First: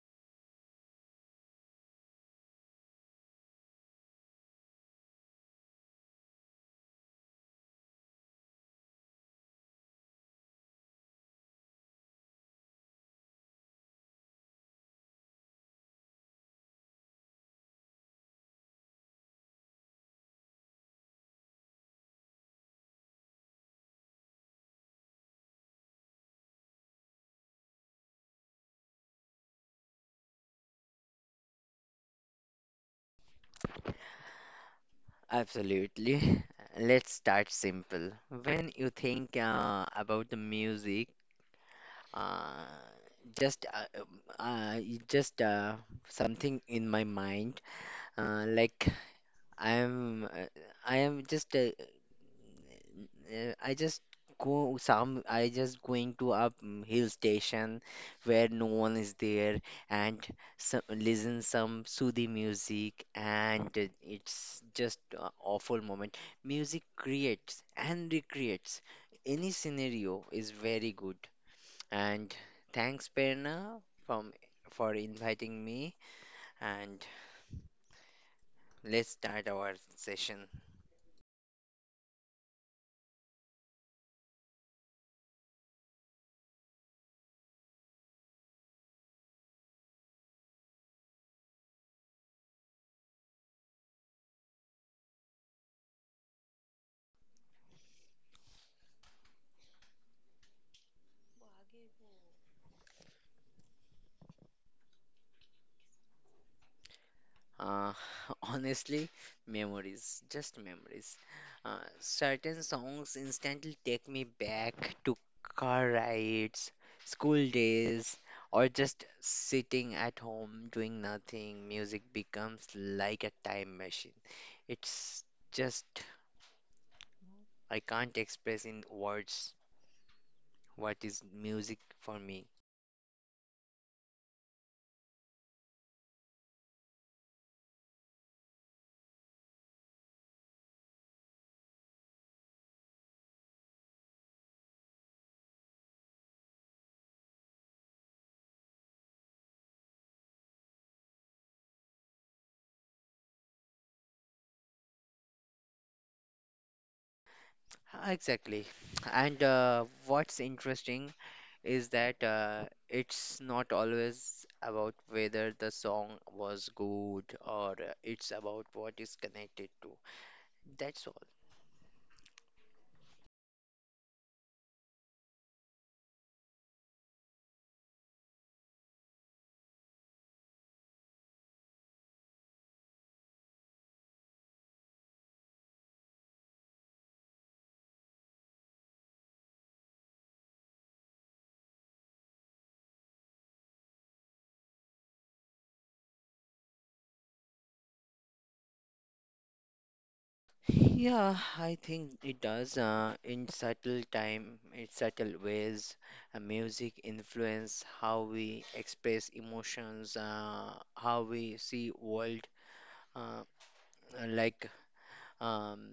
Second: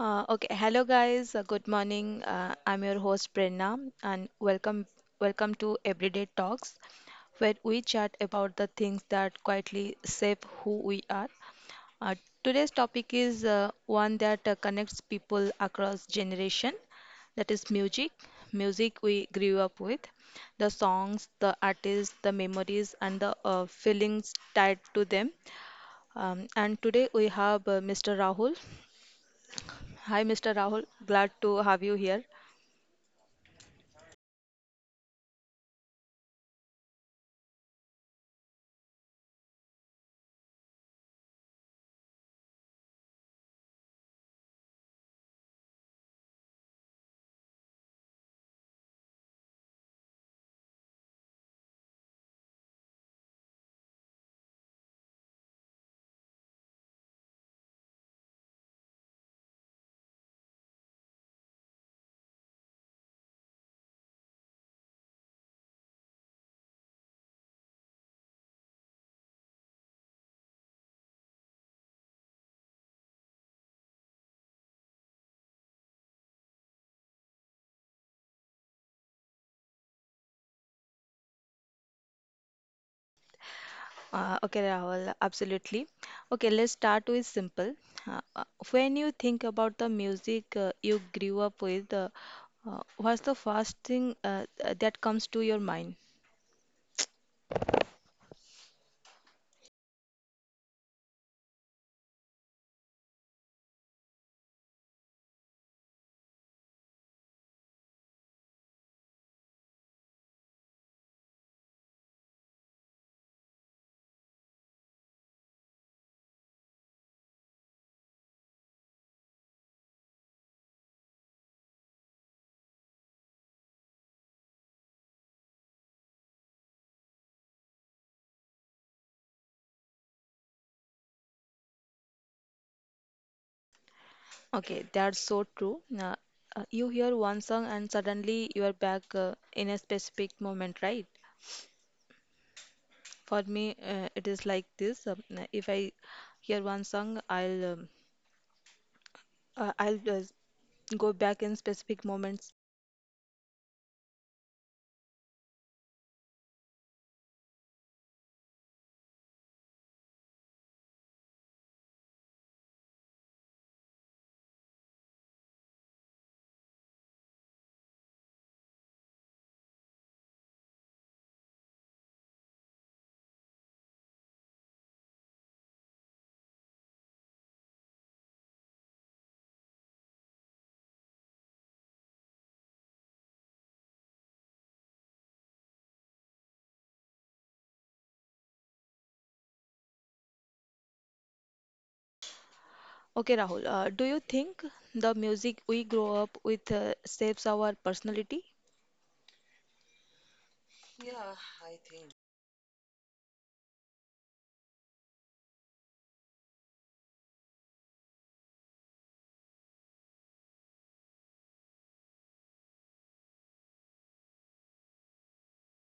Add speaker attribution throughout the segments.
Speaker 1: Okay, Hello guys. Good morning. I'm your host Prerna, and welcome to Everyday Talks, where we chat about the things that quietly shape who we are. Uh, Today's topic is one that connects people across generation. That is music, music we grew up with, the songs, the artists, the memories, and the feelings tied to them. And today we have Mr. Rahul. Hi, Mr. Rahul. Glad to have you here.
Speaker 2: Absolutely. Let's start simple. When you think about the music, uh, just you just something in my mind. Like I am, uh, I am just uh, I just go some I just going to a hill station where no one is there and some, listen some soothing music and it's just a awful moment. Music creates and recreates any scenario is very good and thanks Perna from for inviting me and let's start our session.
Speaker 1: Okay, Rahul, absolutely. Okay, let's start with simple. Uh, uh, when you think about the music you grew up with, what's the first thing that comes to your mind?
Speaker 2: Uh, honestly, memories, just memories. Certain songs instantly take me back to car rides, school days, or just sitting at home doing nothing. Music becomes like a time machine. It's just, I can't express in words what is music for me.
Speaker 1: Okay, that's so true. You hear one song and suddenly you are back in a specific moment, right? For me, it is like this. If I hear one song, I'll go back in specific moments.
Speaker 2: Exactly. And what's interesting is that it's not always about whether the song was good or it's about what is connected to. That's all.
Speaker 1: Okay, Rahul, do you think the music we grow up with shapes our personality?
Speaker 2: Yeah, I think it does. In subtle time, in subtle ways, music influence how we express emotions, how we see world. Uh, uh, like um,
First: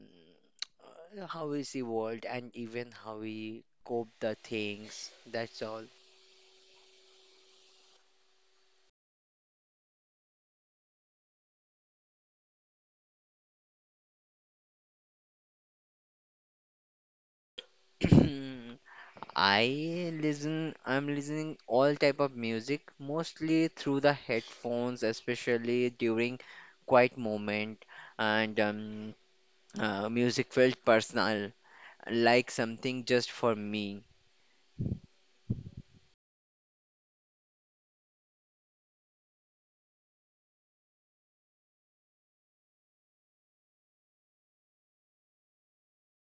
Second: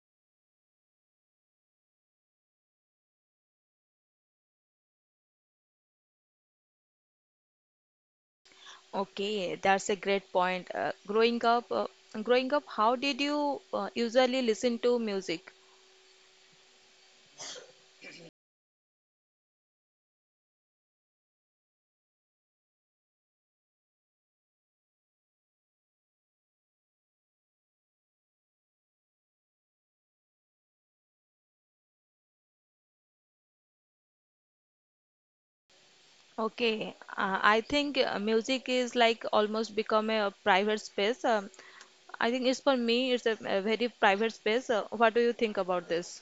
Speaker 2: how we see world and even how we cope the things. That's all.
Speaker 1: Okay, that's a great point. Growing up, how did you usually listen to music?
Speaker 2: I listen. I'm listening all type of music, mostly through the headphones, especially during quiet moment and music felt personal, like something just for me.
Speaker 1: Okay, I think music is like almost become a private space. I think it's for me, it's a very private space. What do you think about this?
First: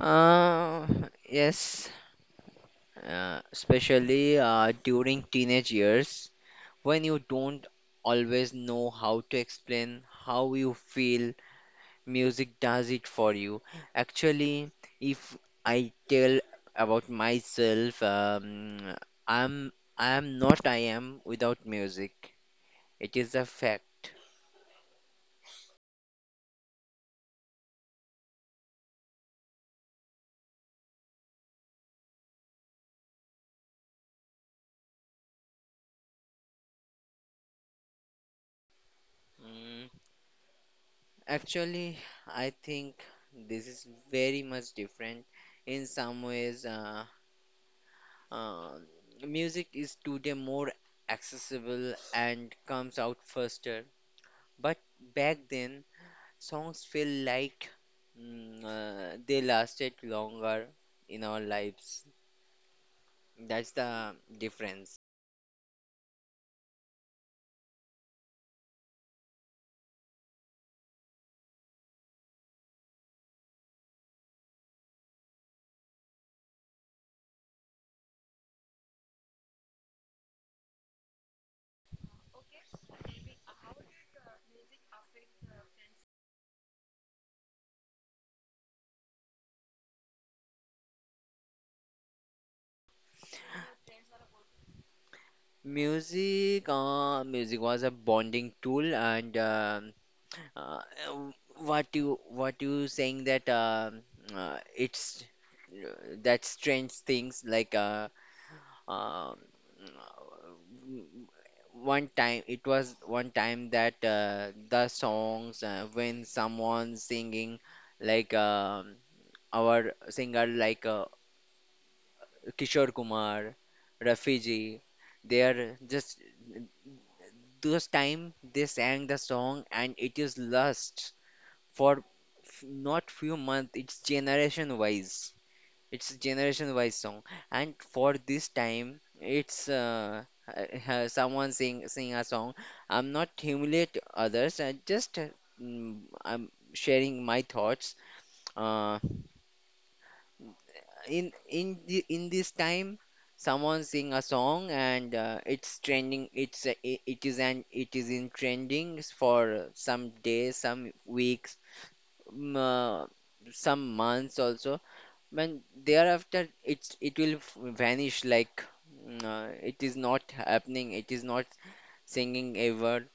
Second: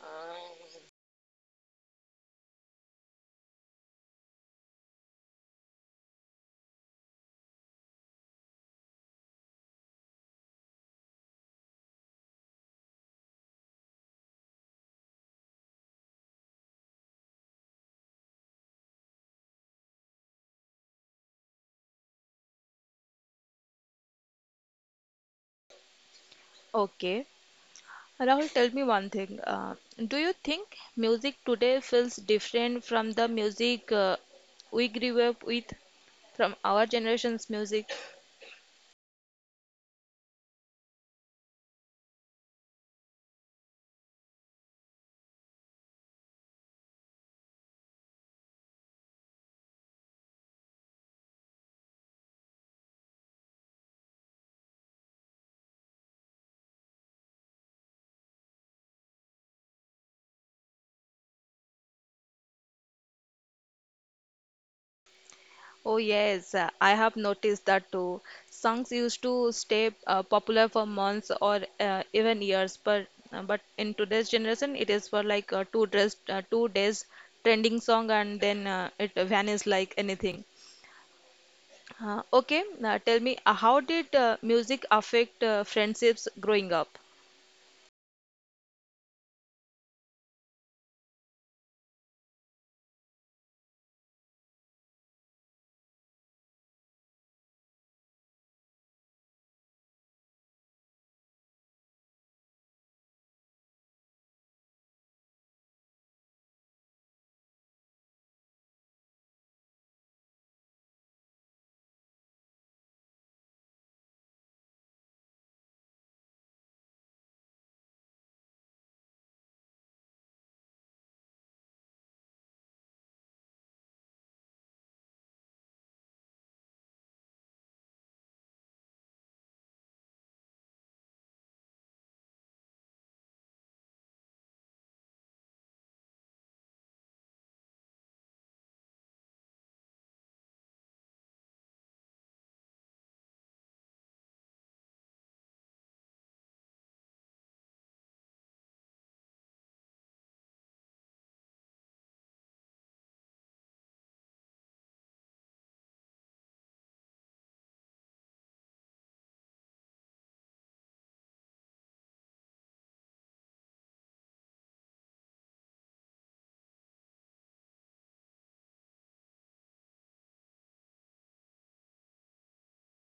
Speaker 2: Uh, yes, Especially during teenage years. When you don't always know how to explain how you feel, music does it for you. Actually, if I tell about myself, I'm I am not I am without music. It is a fact.
Speaker 1: Okay. Rahul, tell me one thing. Do you think music today feels different from the music we grew up with, from our generation's music?
Speaker 2: Mm, actually, I think this is very much different. In some ways, uh, music is today more accessible and comes out faster. But back then, songs feel like they lasted longer in our lives. That's the difference.
Speaker 1: Oh, yes, I have noticed that too. Songs used to stay popular for months or even years, but in today's generation, it is for like uh, 2 days trending song, and then it vanishes like anything. Okay, Now tell me, how did music affect friendships growing up?
Speaker 2: Music, music was a bonding tool, and uh, what you saying that it's that strange things like Um, one time that the songs when someone singing like our singer like Kishore Kumar, Rafi ji, they are just those time they sang the song and it is lost for not few months. It's generation wise. It's a generation-wise song, and for this time, it's someone sing a song. I'm not humiliate others. I just I'm sharing my thoughts. Uh, in this time, someone sing a song and it's trending. It is an it is in trending for some days, some weeks, mm, uh, some months also. When thereafter it will vanish like it is not happening, it is not singing ever.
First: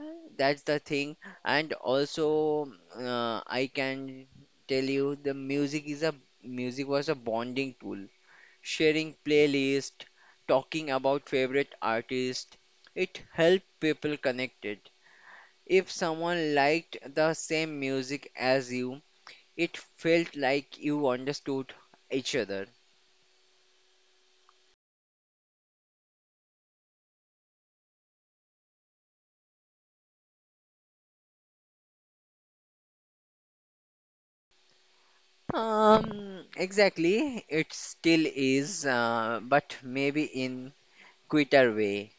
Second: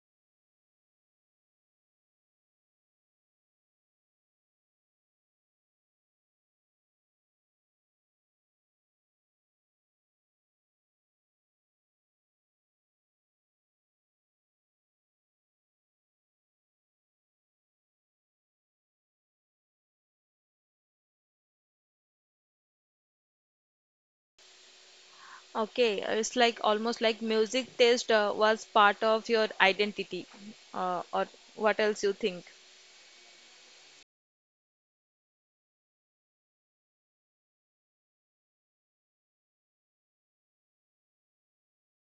Speaker 2: Uh, That's the thing. And also, I can tell you the music is a music was a bonding tool. Sharing playlist, talking about favorite artist, it helped people connected. If someone liked the same music as you, it felt like you understood each other.
Speaker 1: Okay, it's like almost like music taste was part of your identity, or what else you think?
Speaker 2: Exactly. It still is, but maybe in quicker way.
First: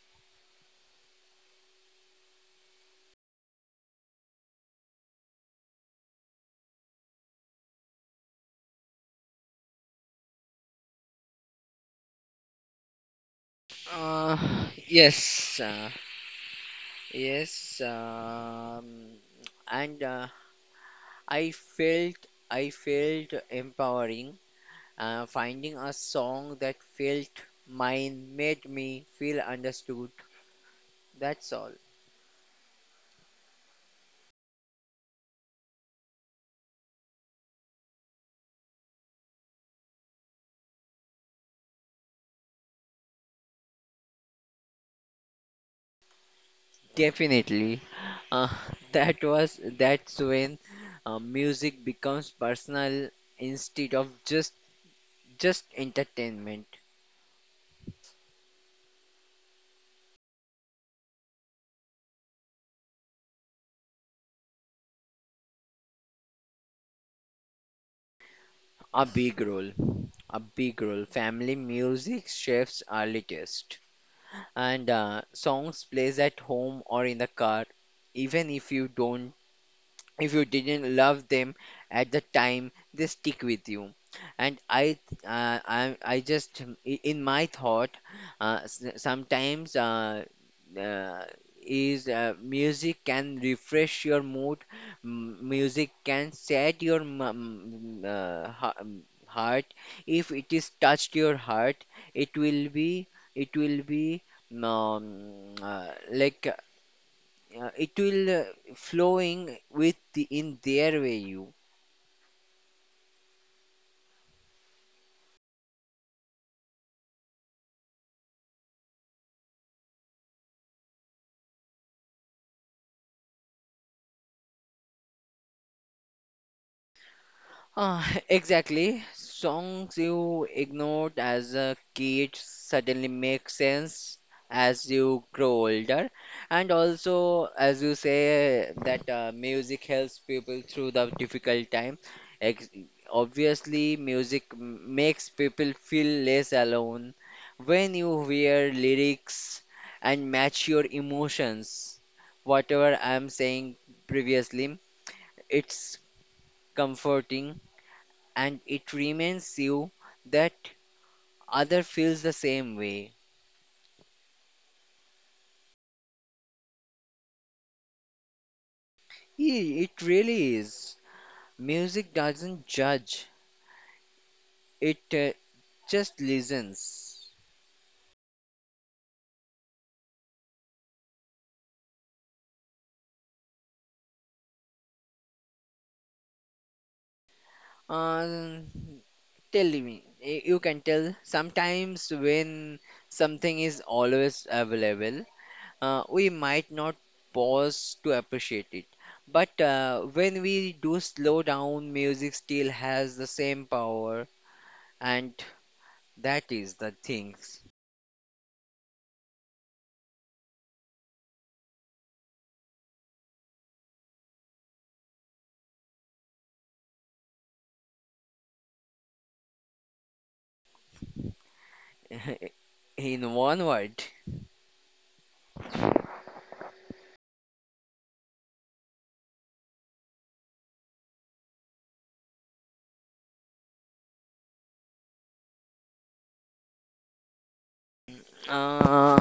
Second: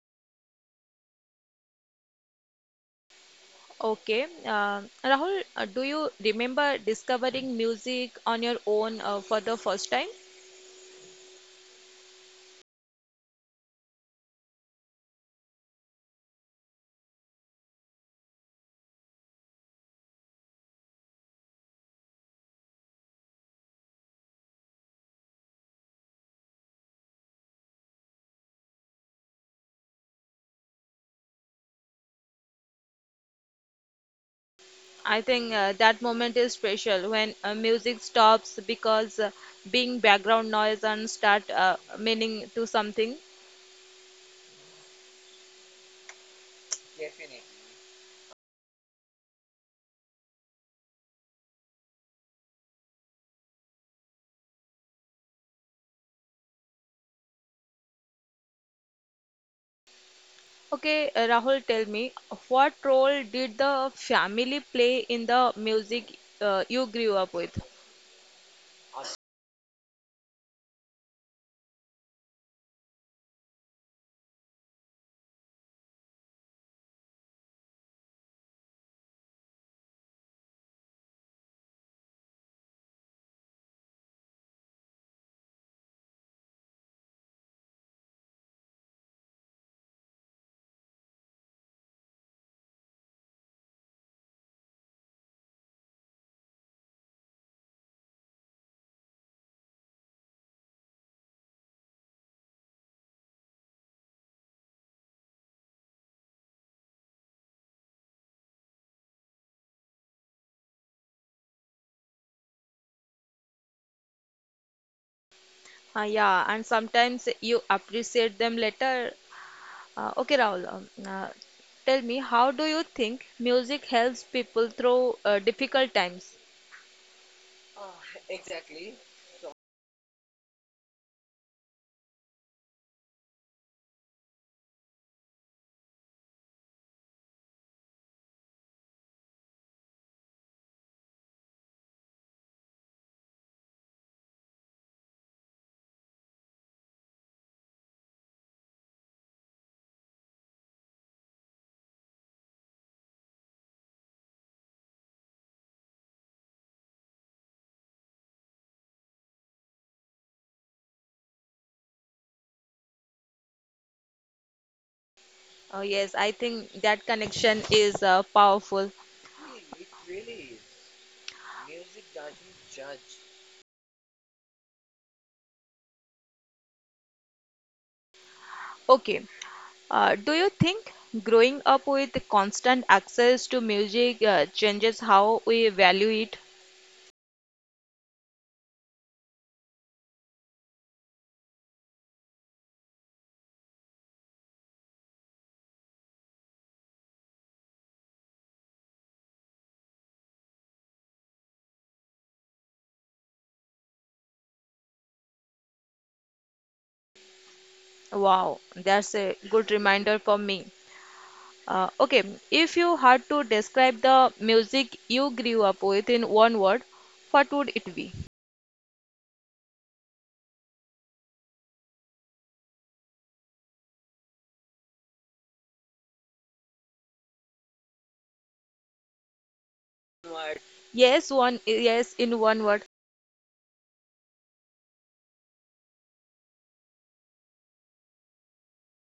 Speaker 1: Okay, Rahul, do you remember discovering music on your own for the first time?
Speaker 2: Uh, yes, uh, yes. And I felt I felt empowering. Finding a song that felt mine made me feel understood. That's all.
Speaker 1: I think that moment is special when music stops because being background noise and start meaning to something.
Speaker 2: Definitely. Uh, that's when music becomes personal instead of just entertainment.
Speaker 1: Okay, Rahul, tell me what role did the family play in the music you grew up with?
Speaker 2: A big role, a big role. Family music shapes our latest, and songs plays at home or in the car, even if you don't if you didn't love them at the time they stick with you and I just in my thought sometimes uh, is music can refresh your mood music can set your heart if it is touched your heart it will be it will be um, uh, like it will flowing in their way.
Speaker 1: Yeah, and sometimes you appreciate them later. Okay, Rahul, tell me, how do you think music helps people through difficult times?
Speaker 2: Exactly. Songs you ignored as a kid suddenly make sense as you grow older. And also, as you say, that music helps people through the difficult time. Ex Obviously, music makes people feel less alone when you hear lyrics and match your emotions. Whatever I'm saying previously, it's comforting and it reminds you that other feels the same way.
Speaker 1: Yes, I think that connection is powerful.
Speaker 2: It really is. Music doesn't judge, it just listens.
Speaker 1: Okay, do you think growing up with constant access to music changes how we value it?
Speaker 2: Uh, tell me, you can tell sometimes when something is always available, we might not pause to appreciate it. But when we do slow down, music still has the same power, and that is the thing.
Speaker 1: Wow, that's a good reminder for me. Uh, okay, if you had to describe the music you grew up with in one word, what would it be?
Speaker 2: In one word,
Speaker 1: Yes, in one word.
Speaker 2: uh,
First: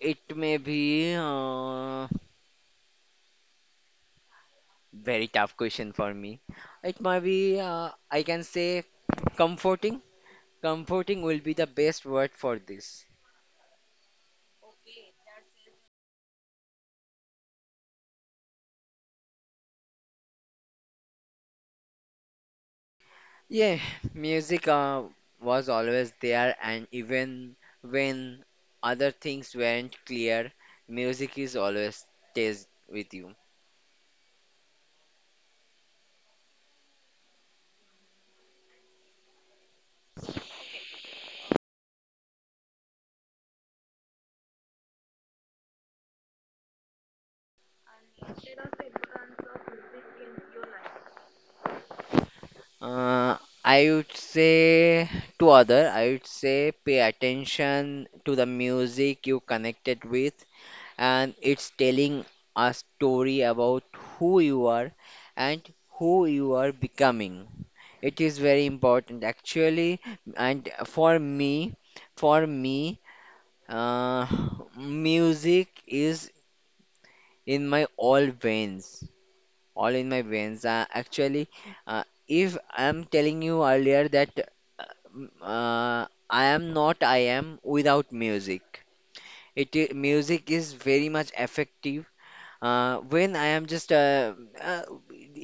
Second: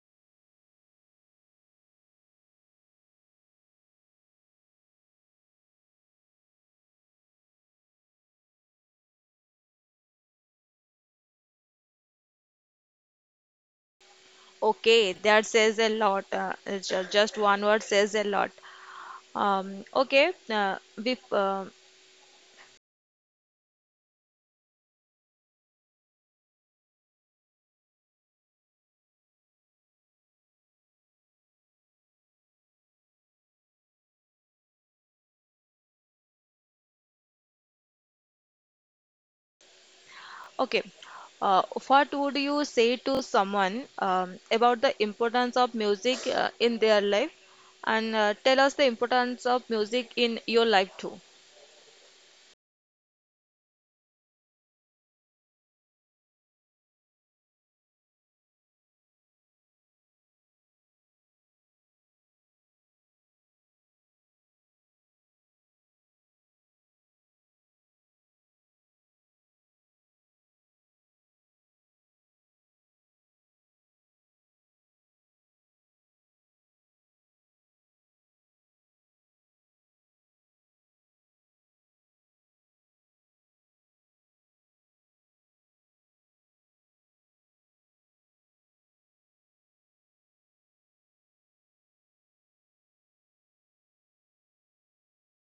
Speaker 2: it may be very tough question for me. It might be, I can say, comforting. Comforting will be the best word for this.
Speaker 1: Okay, that says a lot. It's just one word says a lot. Um, okay, uh, bef uh,
Speaker 2: Yeah, music was always there, and even when other things weren't clear, music is always stays with you.
Speaker 1: okay. What would you say to someone about the importance of music in their life? And tell us the importance of music in your life too.
Speaker 2: Uh, I would say to other, I would say pay attention to the music you connected with, and it's telling a story about who you are and who you are becoming. It is very important actually, and for me, uh, music is in my all veins all in my veins. Actually, if I'm telling you earlier that uh, m- uh, I am not I am without music. Music is very much effective. When I am just uh,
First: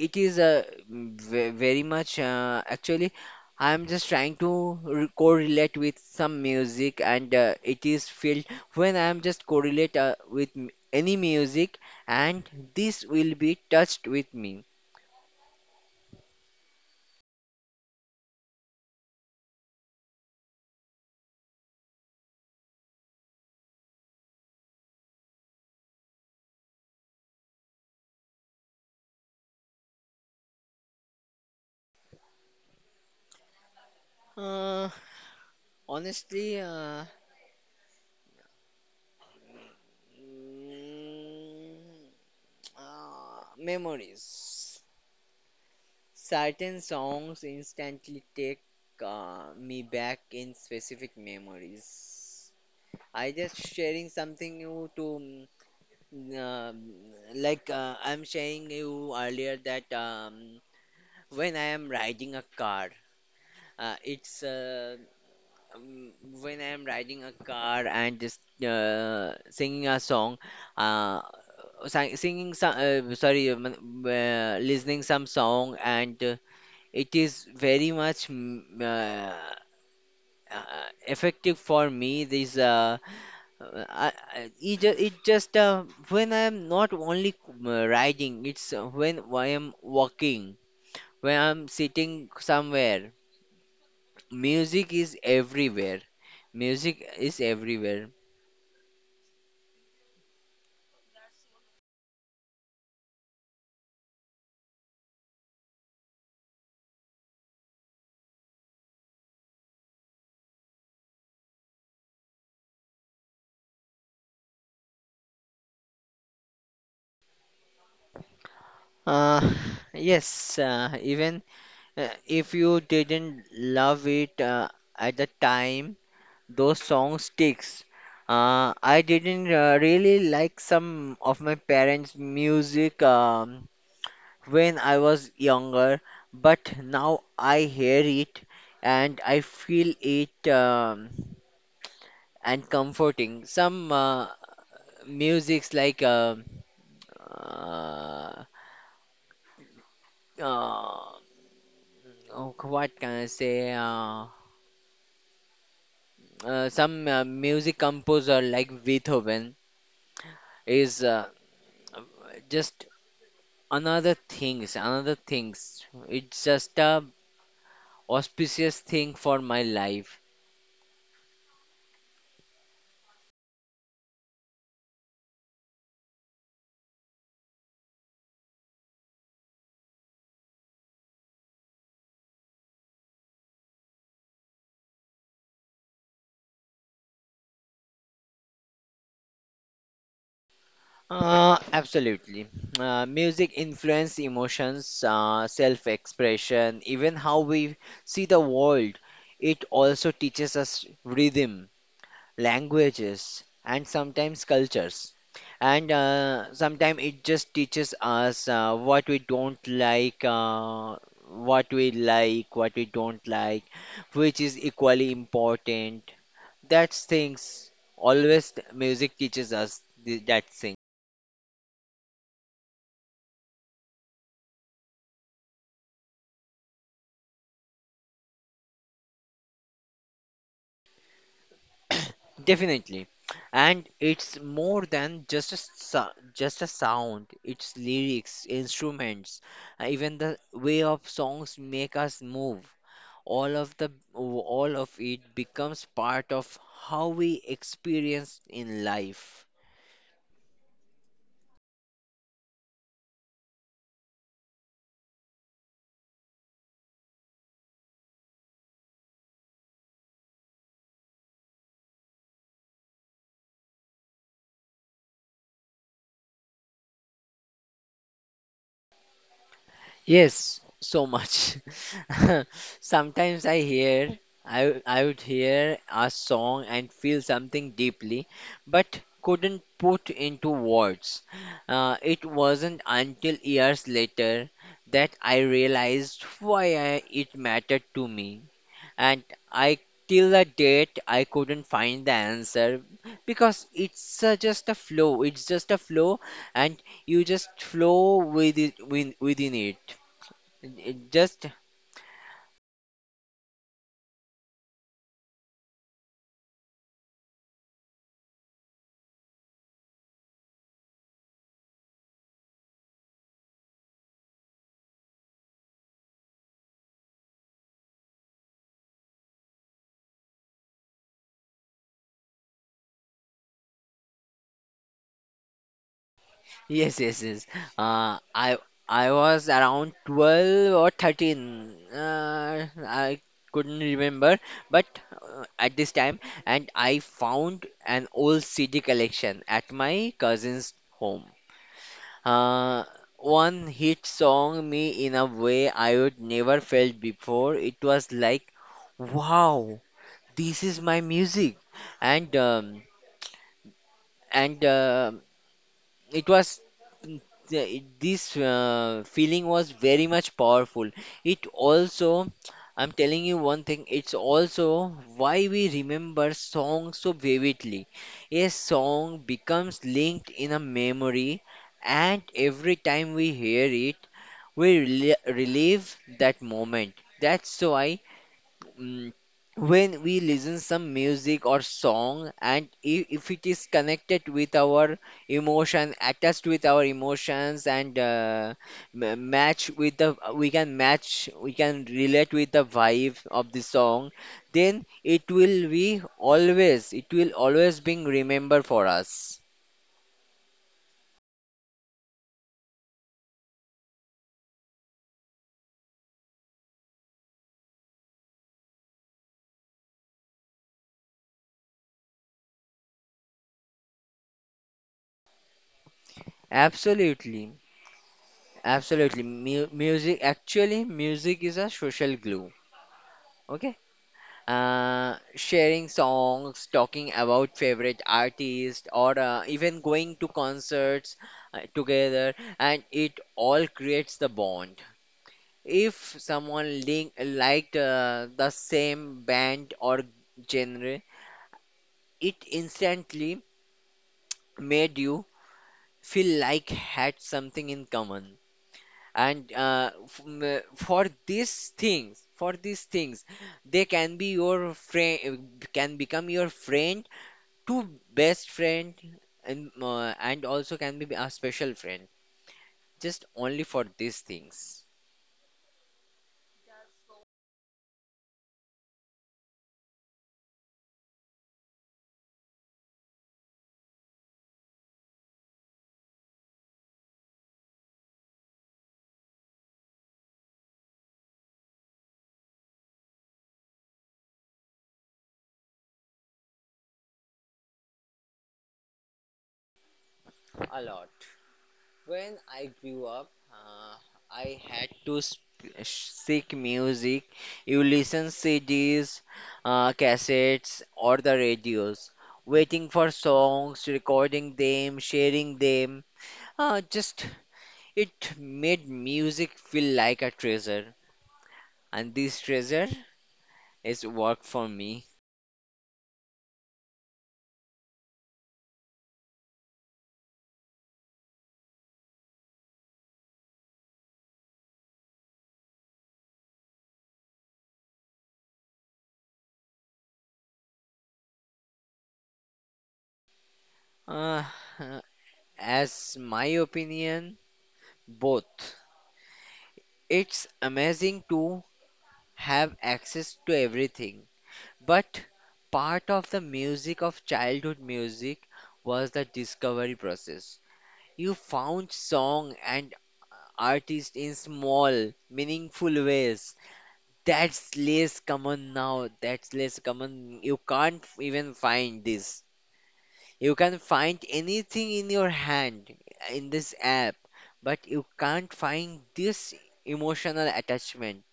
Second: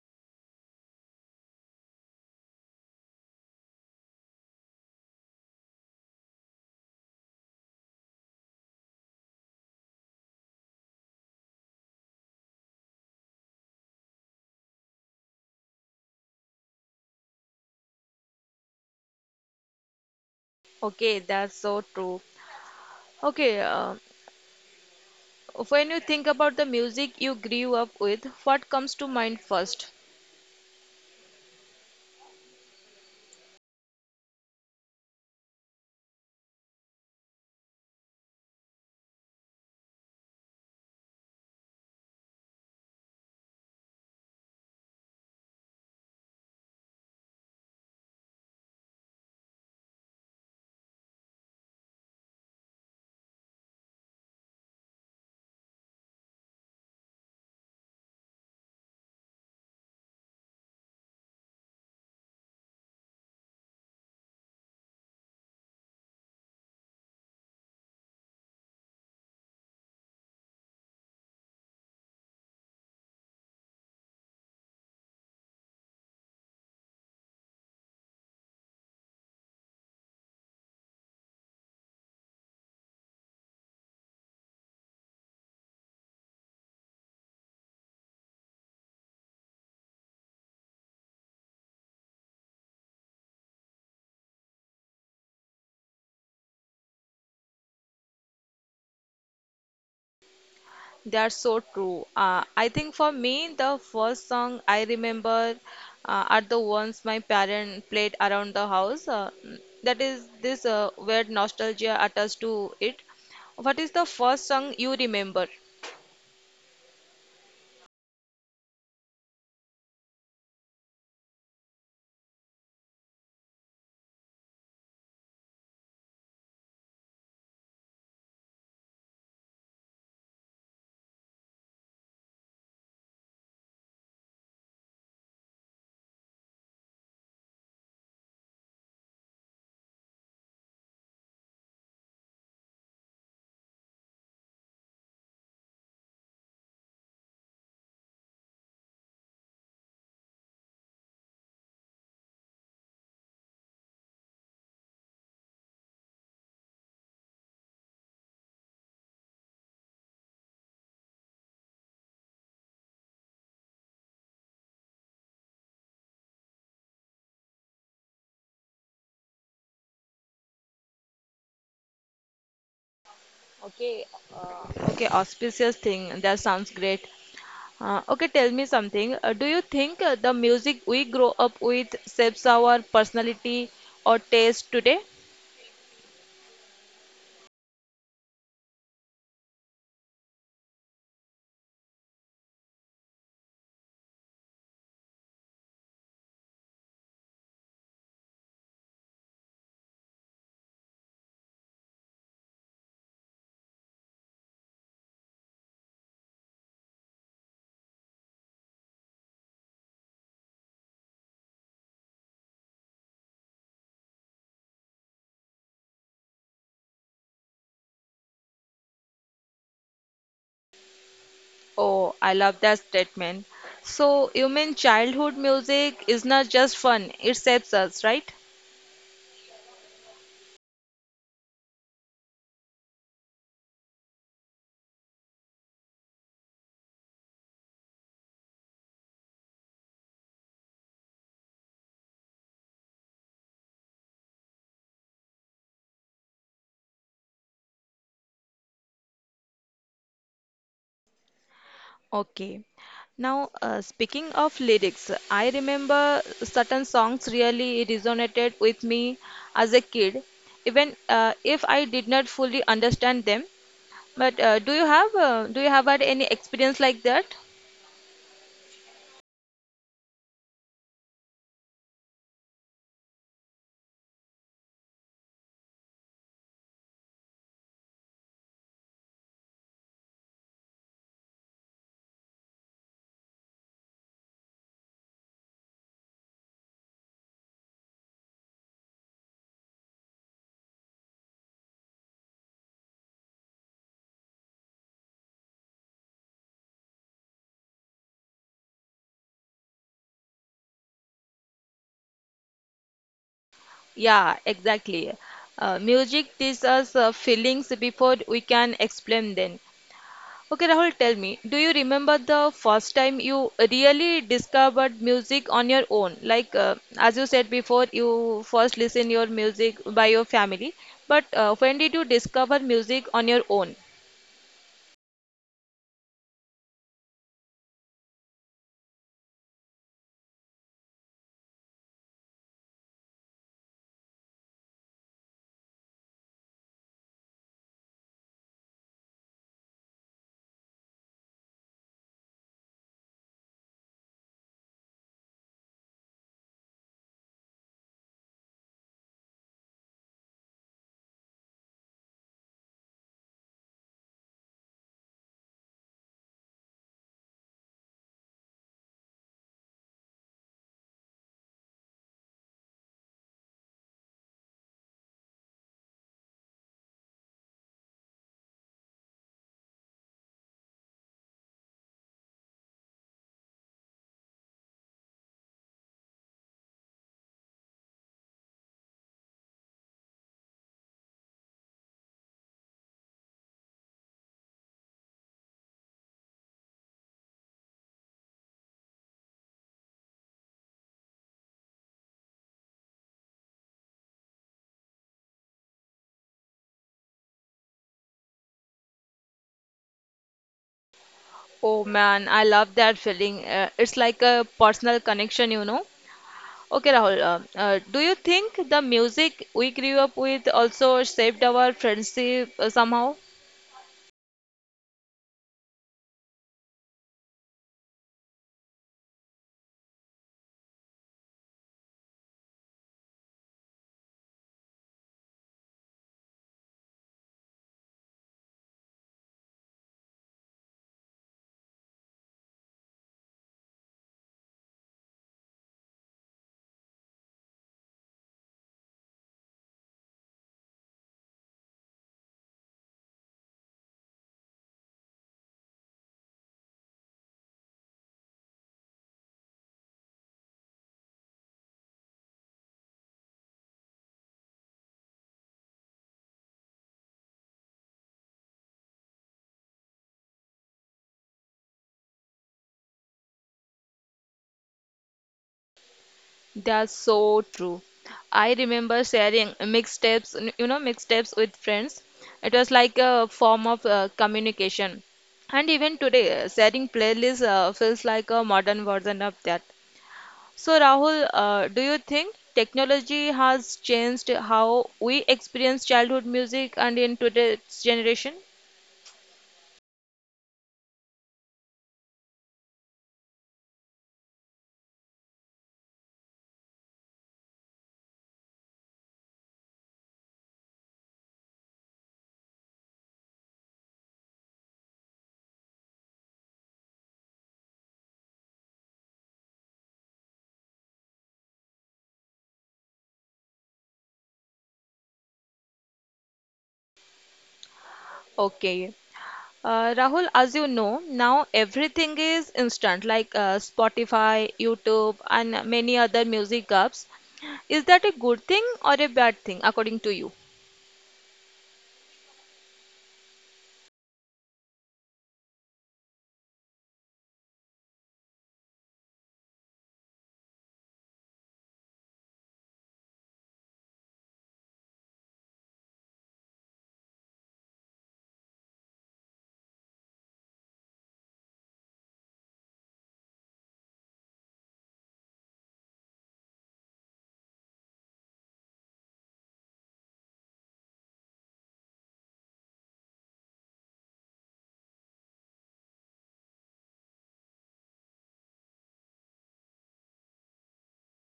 Speaker 2: it is ve- very much actually I am just trying to correlate with some music and it is filled when I am just correlate with any music and this will be touched with me.
Speaker 1: Okay, that's so true. Okay, when you think about the music you grew up with, what comes to mind first?
Speaker 2: Uh, Honestly, mm, memories. Certain songs instantly take me back in specific memories. I just sharing something you to mm, um, like I'm sharing you earlier that when I am riding a car, it's um, when I am riding a car and just singing a song, uh, singing some, sorry, listening some song, and it is very much effective for me. This I- it, ju- It just when I am not only riding, it's when I am walking, when I'm sitting somewhere. Music is everywhere. Music is everywhere.
Speaker 1: That's so true. I think for me, the first song I remember are the ones my parents played around the house. That is this weird nostalgia attached to it. What is the first song you remember?
Speaker 2: Uh, yes, even if you didn't love it at the time, those songs sticks. I didn't really like some of my parents' music when I was younger, but now I hear it and I feel it and comforting. Some musics like uh, uh, oh, what can I say? Some music composer like Beethoven is just another things, another things. It's just a auspicious thing for my life.
Speaker 1: Okay, uh, Okay, auspicious thing. That sounds great. Okay, Tell me something. Do you think the music we grow up with shapes our personality or taste today?
Speaker 2: Absolutely. Music influence emotions, self-expression, even how we see the world. It also teaches us rhythm languages, and sometimes cultures. And sometimes it just teaches us what we like, what we don't like, which is equally important. That's things. Always music teaches us that thing.
Speaker 1: Oh, I love that statement. So, you mean childhood music is not just fun, it shapes us, right?
Speaker 2: Definitely. And it's more than just a just a sound. It's lyrics, instruments, even the way of songs make us move. All of it becomes part of how we experience in life.
Speaker 1: Okay. Now, speaking of lyrics, I remember certain songs really resonated with me as a kid, even if I did not fully understand them. But uh, do you have had any experience like that?
Speaker 2: Yes, so much. Sometimes I would hear a song and feel something deeply, but couldn't put into words. It wasn't until years later that I realized why I, it mattered to me. And I, till the date, I couldn't find the answer because it's just a flow. It's just a flow, and you just flow with it, within it. It just
Speaker 1: Yeah, exactly. Music teaches us feelings before we can explain them. Okay, Rahul, tell me, do you remember the first time you really discovered music on your own? Like, as you said before, you first listen your music by your family. But when did you discover music on your own?
Speaker 2: Yes, yes, yes. Uh, I was around 12 or 13. I couldn't remember, but at this time, and I found an old CD collection at my cousin's home. Uh, one hit song me in a way I would never felt before. It was like, wow, this is my music, and um, and it was this feeling was very much powerful. It also, I'm telling you one thing, it's also why we remember songs so vividly. A song becomes linked in a memory, and every time we hear it we relive that moment. That's why, mm, when we listen some music or song and if it is connected with our emotion attached with our emotions and match with the we can relate with the vibe of the song, then it will always being remembered for us.
Speaker 1: Oh man, I love that feeling. It's like a personal connection, you know. Okay, Rahul, do you think the music we grew up with also shaped our friendship somehow?
Speaker 2: Absolutely, absolutely. Music actually, music is a social glue. Okay, sharing songs, talking about favorite artists, or even going to concerts together, and it all creates the bond. If someone liked the same band or genre, it instantly made you feel like had something in common. And for these things, they can be your friend, can become your friend, two best friend, and also can be a special friend just only for these things.
Speaker 1: That's so true. I remember sharing mixtapes, you know, mixtapes with friends. It was like a form of communication. And even today, sharing playlists feels like a modern version of that. So, Rahul, do you think technology has changed how we experience childhood music and in today's generation?
Speaker 2: A lot. When I grew up, uh, I had to seek music. You listen CDs, cassettes or the radios, waiting for songs, recording them, sharing them. Just it made music feel like a treasure, and this treasure is work for me.
Speaker 1: Okay. Rahul, as you know, now everything is instant, like Spotify, YouTube, and many other music apps. Is that a good thing or a bad thing, according to you?
Speaker 2: Uh, as my opinion, both. It's amazing to have access to everything, but part of the music of childhood music was the discovery process. You found song and artist in small, meaningful ways. That's less common now. That's less common. You can't even find this. You can find anything in your hand in this app, but you can't find this emotional attachment.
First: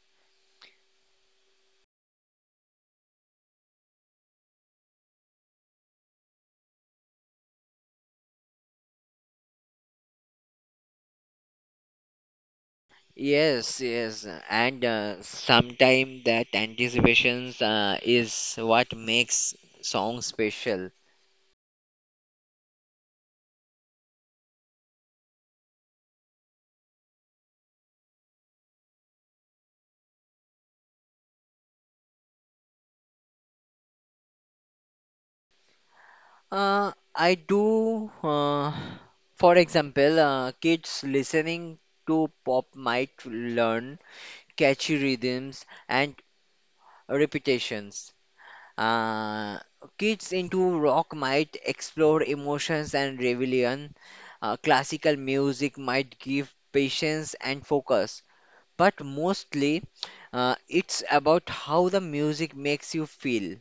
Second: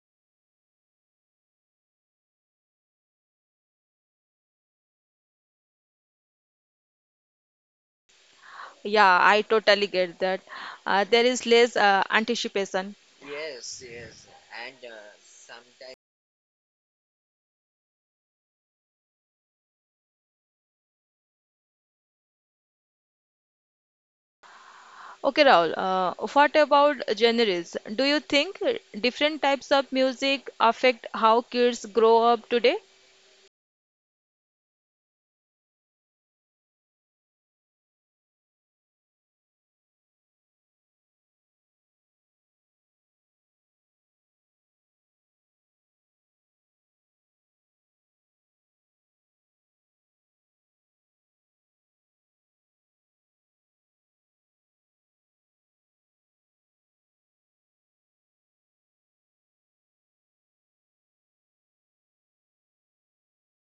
Speaker 1: Yeah, I totally get that. There is less anticipation.
Speaker 2: Yes, yes, and sometimes that anticipations is what makes song special.
Speaker 1: Okay, Rahul, what about genres? Do you think different types of music affect how kids grow up today?
Speaker 2: I do, for example, kids listening to pop might learn catchy rhythms and repetitions. Uh, kids into rock might explore emotions and rebellion. Classical music might give patience and focus. But mostly, it's about how the music makes you feel.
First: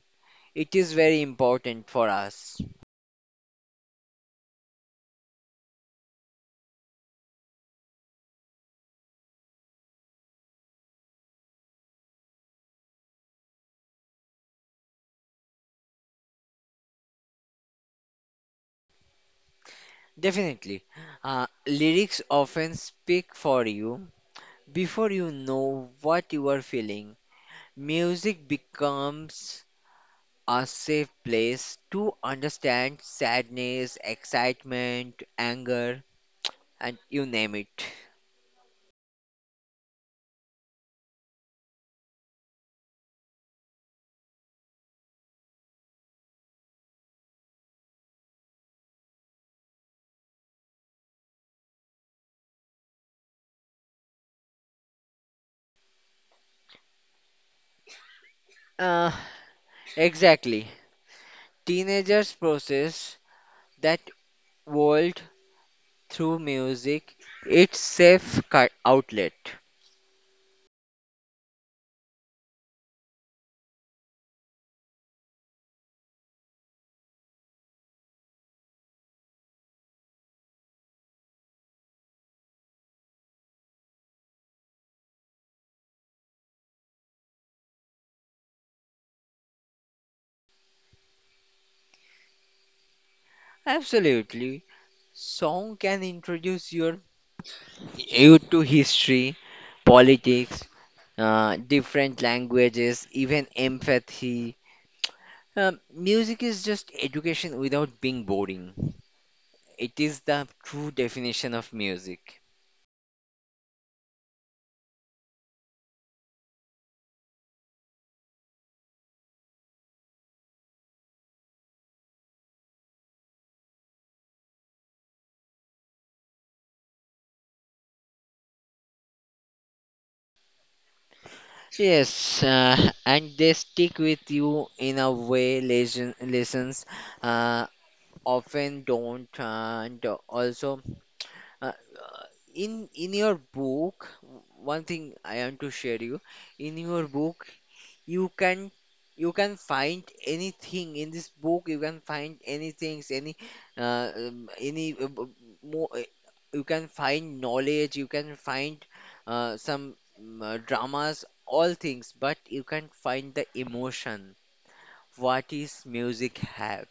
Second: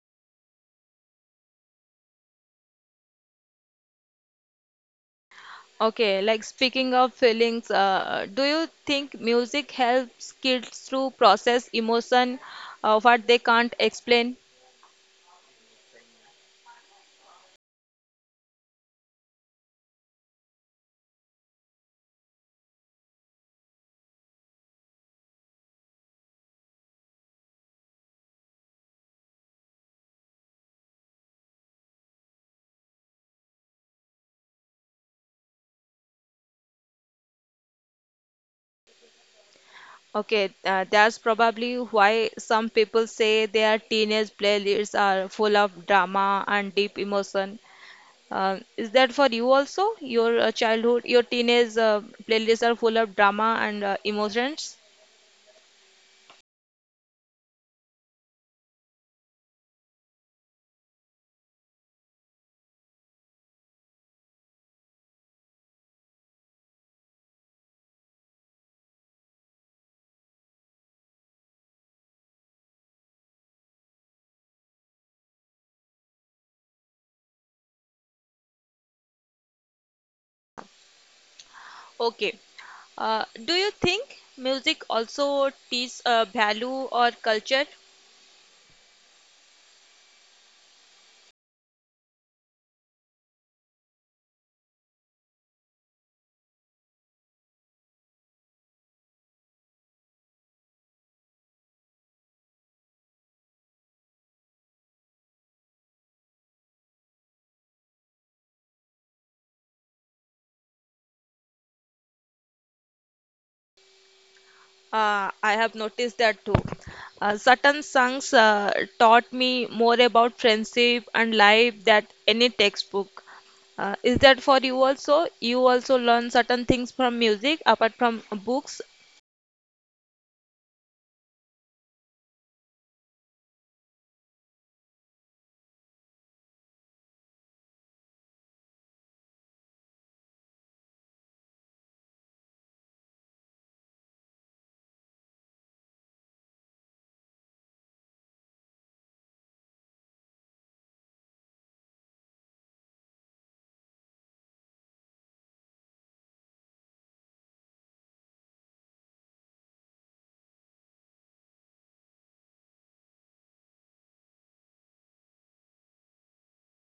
Speaker 2: It is very important for us.
Speaker 1: Okay, like speaking of feelings, do you think music helps kids to process emotion what they can't explain?
Speaker 2: Definitely. Lyrics often speak for you before you know what you are feeling. Music becomes a safe place to understand sadness, excitement, anger, and you name it.
Speaker 1: Okay, that's probably why some people say their teenage playlists are full of drama and deep emotion. Is that for you also? Your childhood, your teenage playlists are full of drama and emotions?
Speaker 2: Uh, exactly. Teenagers process that world through music. It's safe cut outlet.
Speaker 1: Okay. Do you think music also teaches value or culture?
Speaker 2: Absolutely. Song can introduce your you to history, politics, different languages, even empathy. Music is just education without being boring. It is the true definition of music.
Speaker 1: I have noticed that too. Certain songs taught me more about friendship and life than any textbook. Is that for you also? You also learn certain things from music apart from books.
Speaker 2: Yes, and they stick with you in a way lessons uh, often don't. And also, uh, in your book, one thing I want to share you. In your book, you can you can find anything in this book. You can find anything, any more. You can find knowledge. You can find some dramas, all things, but you can't find the emotion. What is music have?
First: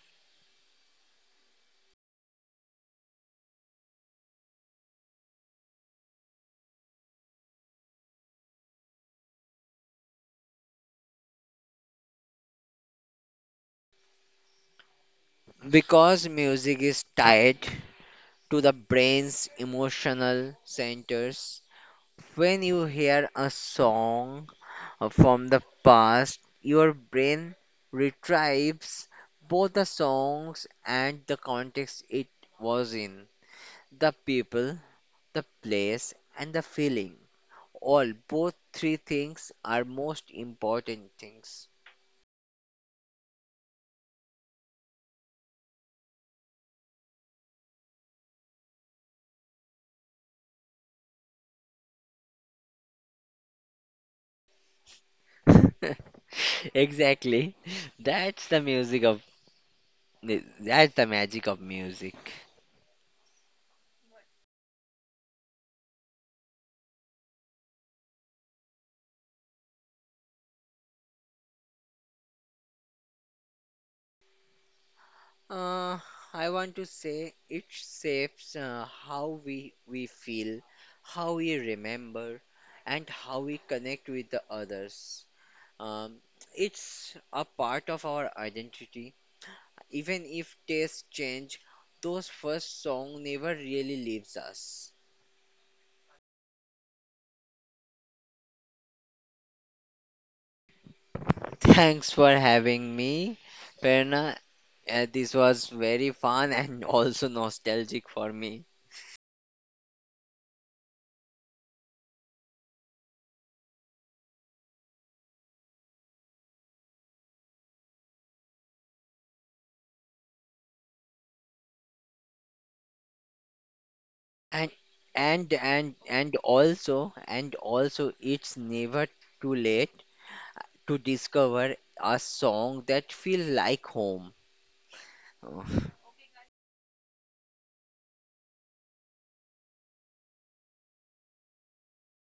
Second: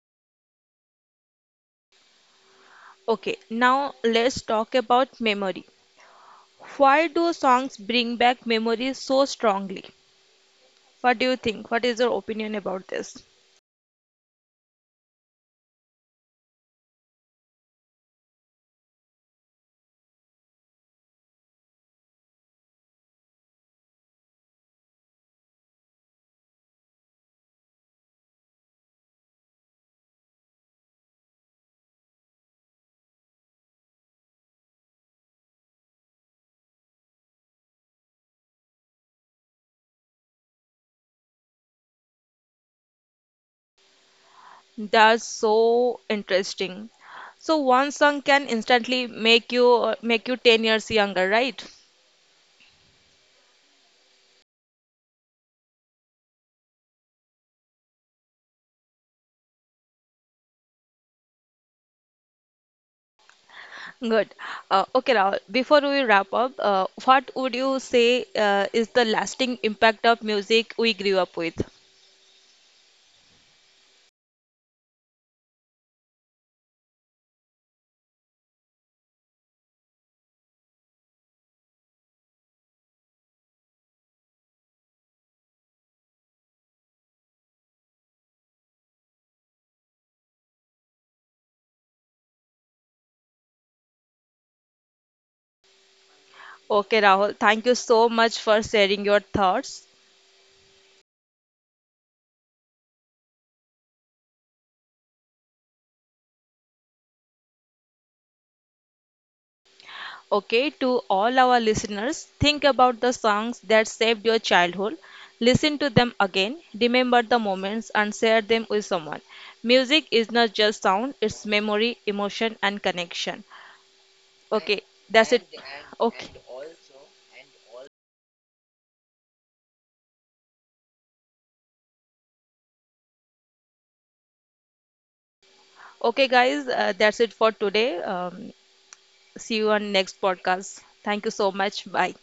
Speaker 1: Okay, now let's talk about memory. Why do songs bring back memories so strongly? What do you think? What is your opinion about this?
Speaker 2: Because music is tied to the brain's emotional centers. When you hear a song from the past, your brain retrieves both the songs and the context it was in, the people, the place and the feeling. All both three things are most important things.
Speaker 1: That's so interesting. So one song can instantly make you 10 years younger, right?
Speaker 2: Exactly. That's the music of that's the magic of music.
Speaker 1: Good. Okay, Rahul, before we wrap up, what would you say is the lasting impact of music we grew up with?
Speaker 2: Uh, I want to say it shapes how we feel, how we remember, and how we connect with the others. Um, it's a part of our identity. Even if tastes change, those first song never really leaves us.
Speaker 1: Okay, Rahul, thank you so much for sharing your thoughts.
Speaker 2: Thanks for having me, Perna. This was very fun and also nostalgic for me.
Speaker 1: Okay, to all our listeners, think about the songs that saved your childhood. Listen to them again, remember the moments, and share them with someone. Music is not just sound, it's memory, emotion, and connection.
Speaker 2: And
Speaker 1: Okay, that's it.
Speaker 2: and
Speaker 1: Okay.
Speaker 2: and also, it's never too late to discover a song that feels like home.
Speaker 1: Okay, guys, that's it for today. See you on next podcast. Thank you so much. Bye.